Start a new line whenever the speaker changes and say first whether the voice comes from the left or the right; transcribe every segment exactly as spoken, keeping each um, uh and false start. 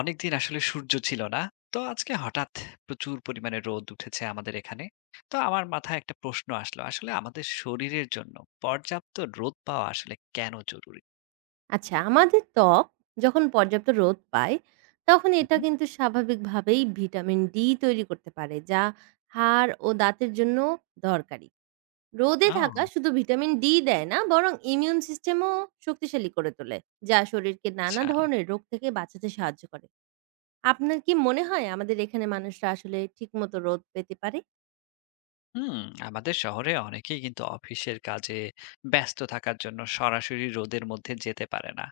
left: অনেকদিন আসলে সূর্য ছিল না। তো আজকে হঠাৎ প্রচুর পরিমাণে রোদ উঠেছে আমাদের এখানে। তো আমার মাথায় একটা প্রশ্ন আসলো। আসলে আমাদের শরীরের জন্য পর্যাপ্ত রোদ পাওয়া আসলে কেন জরুরি?
right: আচ্ছা, আমাদের ত্বক যখন পর্যাপ্ত রোদ পায়, তখন এটা
left: হুম,
right: কিন্তু স্বাভাবিকভাবেই ভিটামিন ডি তৈরি করতে পারে, যা হাড় ও দাঁতের জন্য দরকারি। রোদে
left: ও
right: থাকা শুধু ভিটামিন ডি দেয় না, বরং ইমিউন সিস্টেমও শক্তিশালী করে তোলে, যা শরীরকে নানা
left: আচ্ছা।
right: ধরনের রোগ থেকে বাঁচাতে সাহায্য করে। আপনার কি মনে হয় আমাদের এখানে মানুষরা আসলে ঠিকমতো রোদ পেতে পারে?
left: হুম, আমাদের শহরে অনেকেই কিন্তু অফিসের কাজে ব্যস্ত থাকার জন্য সরাসরি রোদের মধ্যে যেতে পারে না।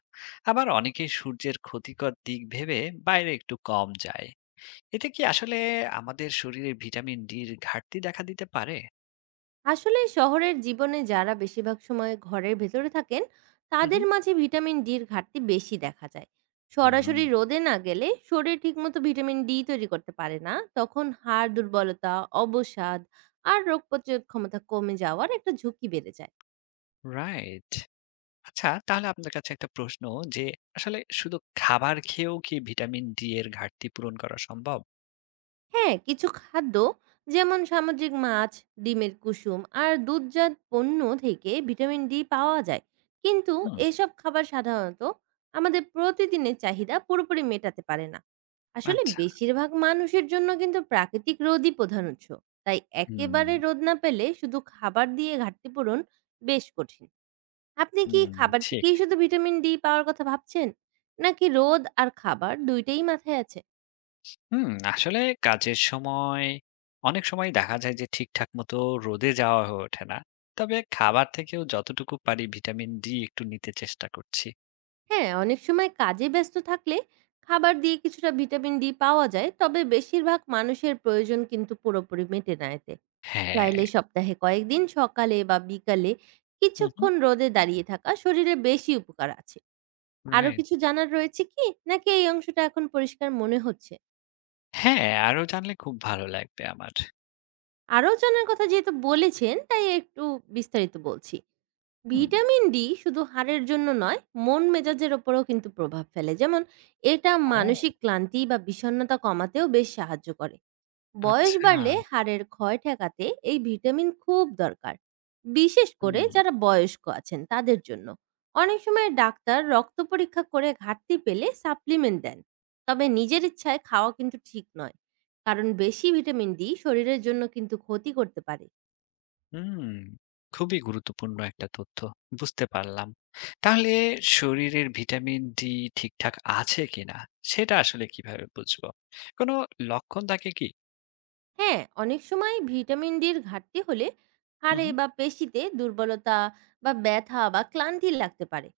left: আবার অনেকেই সূর্যের ক্ষতিকর দিক ভেবে বাইরে একটু কম যায়। এতে কি আসলে আমাদের শরীরে ভিটামিন ডির ঘাটতি দেখা দিতে পারে?
right: আসলে শহরের জীবনে যারা বেশিরভাগ সময় ঘরের ভেতরে থাকেন
left: হুম, হুম।
right: তাদের মাঝে ভিটামিন ডির ঘাটতি বেশি দেখা যায়।
left: হুম।
right: সরাসরি রোদে না গেলে শরীর ঠিকমতো ভিটামিন ডি তৈরি করতে পারে না, তখন হাড় দুর্বলতা, অবসাদ আর রোগ প্রতিরোধ ক্ষমতা কমে যাওয়ার একটা ঝুঁকি বেড়ে যায়।
left: রাইট। আচ্ছা তাহলে আপনার কাছে একটা প্রশ্ন যে আসলে শুধু খাবার খেয়েও কি ভিটামিন ডি এর ঘাটতি পূরণ করা সম্ভব?
right: হ্যাঁ, কিছু খাদ্য যেমন সামুদ্রিক মাছ, ডিমের কুসুম আর দুধজাত পণ্য থেকে ভিটামিন ডি পাওয়া যায়। কিন্তু
left: হুম,
right: এসব খাবার সাধারণত আমাদের প্রতিদিনের চাহিদা পুরোপুরি মেটাতে পারে না। আসলে
left: আচ্ছা।
right: বেশিরভাগ মানুষের জন্য কিন্তু প্রাকৃতিক রোদই প্রধান উৎস। তাই
left: হুম,
right: একেবারে রোদ না পেলে শুধু খাবার দিয়ে ঘাটতি পূরণ বেশ কঠিন। আপনি কি
left: হুম,
right: খাবার
left: ঠিক।
right: থেকেই শুধু ভিটামিন ডি পাওয়ার কথা ভাবছেন? নাকি রোদ আর খাবার দুই টাই মাথায় আছে?
left: হুম, আসলে কাজের সময় অনেক সময় দেখা যায় যে ঠিকঠাক মতো রোদে যাওয়া হয়ে ওঠে না। তবে খাবার থেকেও যতটুকু পারি ভিটামিন ডি একটু নিতে চেষ্টা করছি।
right: হ্যাঁ, অনেক সময় কাজে ব্যস্ত থাকলে খাবার দিয়ে কিছুটা ভিটামিন ডি পাওয়া যায়, তবে বেশিরভাগ মানুষের প্রয়োজন কিন্তু পুরোপুরি মেটে না এতে।
left: হ্যাঁ।
right: চাইলে সপ্তাহে কয়েকদিন সকালে বা বিকালে
left: হুম, হুম,
right: কিছুক্ষণ রোদে দাঁড়িয়ে থাকা শরীরে বেশি উপকার আছে। আরো
left: রাইট।
right: কিছু জানার রয়েছে কি নাকি এই অংশটা এখন পরিষ্কার মনে হচ্ছে?
left: হ্যাঁ, আরো জানলে খুব ভালো লাগবে আমার।
right: আরো জানার কথা যেহেতু বলেছেন, তাই একটু বিস্তারিত বলছি।
left: হুম।
right: ভিটামিন ডি শুধু হাড়ের জন্য নয়, মন মেজাজের ওপরও কিন্তু প্রভাব ফেলে, যেমন এটা
left: ও
right: মানসিক ক্লান্তি বা বিষণ্ণতা কমাতেও বেশ সাহায্য করে। বয়স
left: আচ্ছা।
right: বাড়লে হাড়ের ক্ষয় ঠেকাতে এই ভিটামিন খুব দরকার, বিশেষ করে
left: হুম।
right: যারা বয়স্ক আছেন তাদের জন্য। অনেক সময় ডাক্তার রক্ত পরীক্ষা করে ঘাটতি পেলে সাপ্লিমেন্ট দেন, তবে নিজের ইচ্ছায় খাওয়া কিন্তু ঠিক নয়, কারণ বেশি ভিটামিন ডি শরীরের জন্য কিন্তু ক্ষতি করতে পারে।
left: হুম, খুবই গুরুত্বপূর্ণ একটা তথ্য। বুঝতে পারলাম। তাহলে শরীরের ভিটামিন ডি ঠিকঠাক আছে কিনা সেটা আসলে কিভাবে বুঝবো? কোনো লক্ষণ থাকে কি?
right: হ্যাঁ, অনেক সময় ভিটামিন ডির ঘাটতি হলে
left: হু,
right: হাড়ে
left: হু।
right: বা পেশিতে দুর্বলতা বা ব্যথা বা ক্লান্তি লাগতে পারে।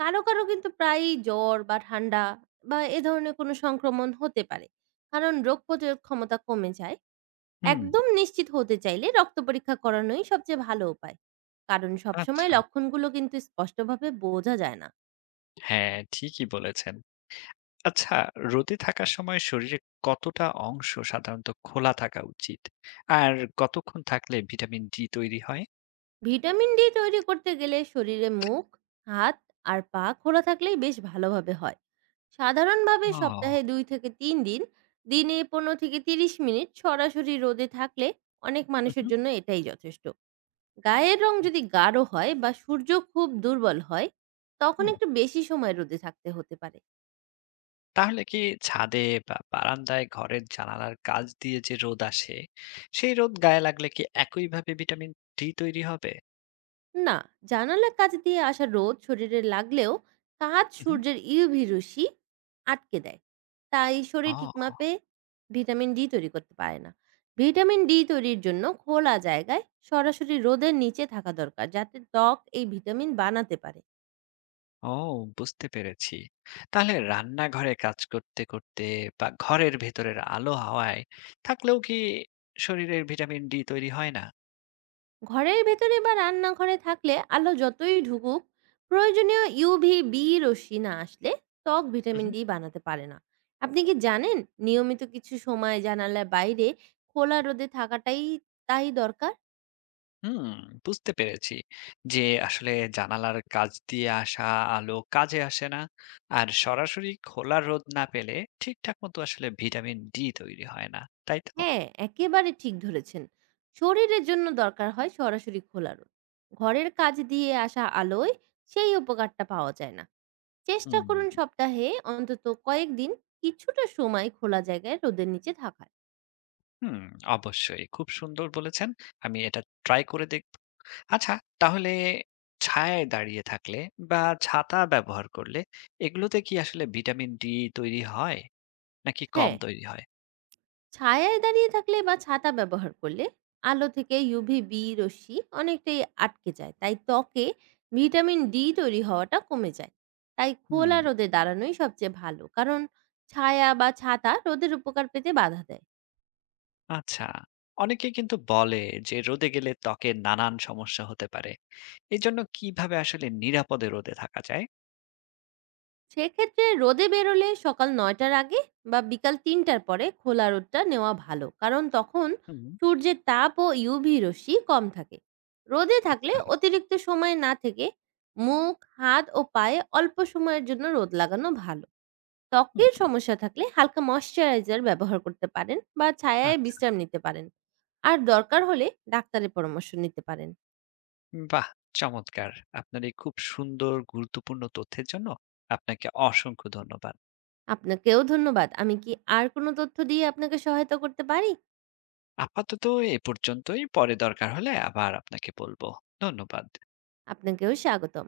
right: কারো কারো কিন্তু প্রায়ই জ্বর বা ঠান্ডা বা এ ধরনের কোনো সংক্রমণ হতে পারে, কারণ রোগ প্রতিরোধ ক্ষমতা কমে যায়।
left: হুম,
right: একদম নিশ্চিত হতে চাইলে রক্ত পরীক্ষা করানোই সবচেয়ে ভালো উপায়, কারণ সবসময়
left: আচ্ছা।
right: লক্ষণগুলো কিন্তু স্পষ্টভাবে বোঝা যায় না।
left: হ্যাঁ, ঠিকই বলেছেন। আচ্ছা, রোদে থাকার সময় শরীরের কতটা অংশ সাধারণত খোলা থাকা উচিত? আর কতক্ষণ থাকলে ভিটামিন ডি তৈরি হয়?
right: ভিটামিন ডি তৈরি করতে গেলে শরীরে মুখ, হাত আর পা খোলা থাকলেই বেশ ভালোভাবে হয়। সাধারণভাবে
left: ও!
right: সপ্তাহে দুই থেকে তিন দিন, দিনে পনেরো থেকে ত্রিশ মিনিট সরাসরি রোদে থাকলে অনেক মানুষের
left: উহু,
right: জন্য এটাই যথেষ্ট। গায়ের রং যদি গাঢ় হয় বা সূর্য খুব দুর্বল হয়, তখন
left: হুম।
right: একটু বেশি সময় রোদে থাকতে হতে পারে।
left: তাহলে কি ছাদে বা বারান্দায় ঘরের জানালার কাচ দিয়ে যে রোদ আসে সেই রোদ গায়ে লাগলে কি একইভাবে ভিটামিন ডি তৈরি হবে?
right: না, জানালার কাছ দিয়ে আসা রোদ শরীরে লাগলেও কাঁচ
left: হুম।
right: সূর্যের ইউভি রশ্মি আটকে দেয়, তাই শরীর
left: ও
right: ঠিকমতে ভিটামিন ডি তৈরি করতে পারে না। ভিটামিন ডি তৈরির জন্য খোলা জায়গায় সরাসরি রোদের নিচে থাকা দরকার, যাতে ত্বক এই ভিটামিন বানাতে পারে।
left: ও, বুঝতে পেরেছি। তাহলে রান্নাঘরে কাজ করতে করতে বা ঘরের ভেতরের আলো হাওয়ায় থাকলেও কি শরীরের ভিটামিন ডি তৈরি হয় না?
right: ঘরের ভেতরে বা রান্নাঘরে থাকলে আলো যতই ঢুকুক, প্রয়োজনীয় ইউভি বি রশ্মি না আসলে ত্বক ভিটামিন ডি বানাতে পারে না। আপনি কি জানেন, নিয়মিত কিছু সময় জানালার বাইরে খোলা রোদে থাকাটাই তাই দরকার।
left: হুম, বুঝতে পেরেছি যে আসলে জানালার কাছ দিয়ে আসা আলো কাজে আসে না, আর সরাসরি খোলা রোদ না পেলে ঠিকঠাক মতো আসলে ভিটামিন ডি তৈরি হয় না, তাই তো?
right: হ্যাঁ, একেবারে ঠিক ধরেছেন। শরীরের জন্য দরকার হয় সরাসরি খোলা রোদ, ঘরের কাজ দিয়ে আসা আলোয় সেই উপকারটা পাওয়া যায় না। চেষ্টা
left: হুম।
right: করুন সপ্তাহে অন্তত কয়েকদিন কিছুটা সময় খোলা জায়গায় রোদের নিচে থাকার।
left: হুম, অবশ্যই খুব সুন্দর বলেছেন। আমি এটা ট্রাই করে দেখব। আচ্ছা, তাহলে ছায়ায় দাঁড়িয়ে থাকলে বা ছাতা ব্যবহার করলে এগুলোতে কি আসলে ভিটামিন ডি তৈরি হয় নাকি কম
right: হ্যাঁ,
left: তৈরি হয়?
right: ছায়ায় দাঁড়িয়ে থাকলে বা ছাতা ব্যবহার করলে আলো থেকে ইউভি বি রশ্মি অনেকটাই আটকে যায়, তাই ত্বকে ভিটামিন ডি তৈরি হওয়াটা কমে যায়। তাই
left: হুম।
right: খোলা রোদে দাঁড়ানোই সবচেয়ে ভালো, কারণ ছায়া বা ছাতা রোদের উপকার পেতে বাধা দেয়।
left: আচ্ছা, অনেকে কিন্তু বলে যে রোদে গেলে ত্বকের নানান সমস্যা হতে পারে। এই জন্য কিভাবে আসলে নিরাপদে রোদে থাকা যায়?
right: সেক্ষেত্রে রোদে বেরোলে সকাল নয়টার আগে বা বিকাল তিনটার পরে খোলা রোদটা নেওয়া ভালো, কারণ তখন
left: হুম।
right: সূর্যের তাপ ও ইউভি রশ্মি কম থাকে। রোদে থাকলে
left: আচ্ছা।
right: অতিরিক্ত সময় না থেকে মুখ, হাত ও পায়ে অল্প সময়ের জন্য রোদ লাগানো ভালো।
left: হুম,
right: ত্বকের সমস্যা থাকলে হালকা ময়শ্চারাইজার ব্যবহার করতে পারেন বা ছায়ায়
left: আচ্ছা।
right: বিশ্রাম নিতে পারেন। আর দরকার হলে ডাক্তারের পরামর্শ নিতে পারেন।
left: বাহ, চমৎকার! আপনার এই খুব সুন্দর গুরুত্বপূর্ণ তথ্যের জন্য আপনাকে অসংখ্য ধন্যবাদ।
right: আপনাকেও ধন্যবাদ। আমি কি আর কোনো তথ্য দিয়ে আপনাকে সহায়তা করতে পারি?
left: আপাতত এ পর্যন্তই, পরে দরকার হলে আবার আপনাকে বলবো। ধন্যবাদ।
right: আপনাকেও স্বাগতম।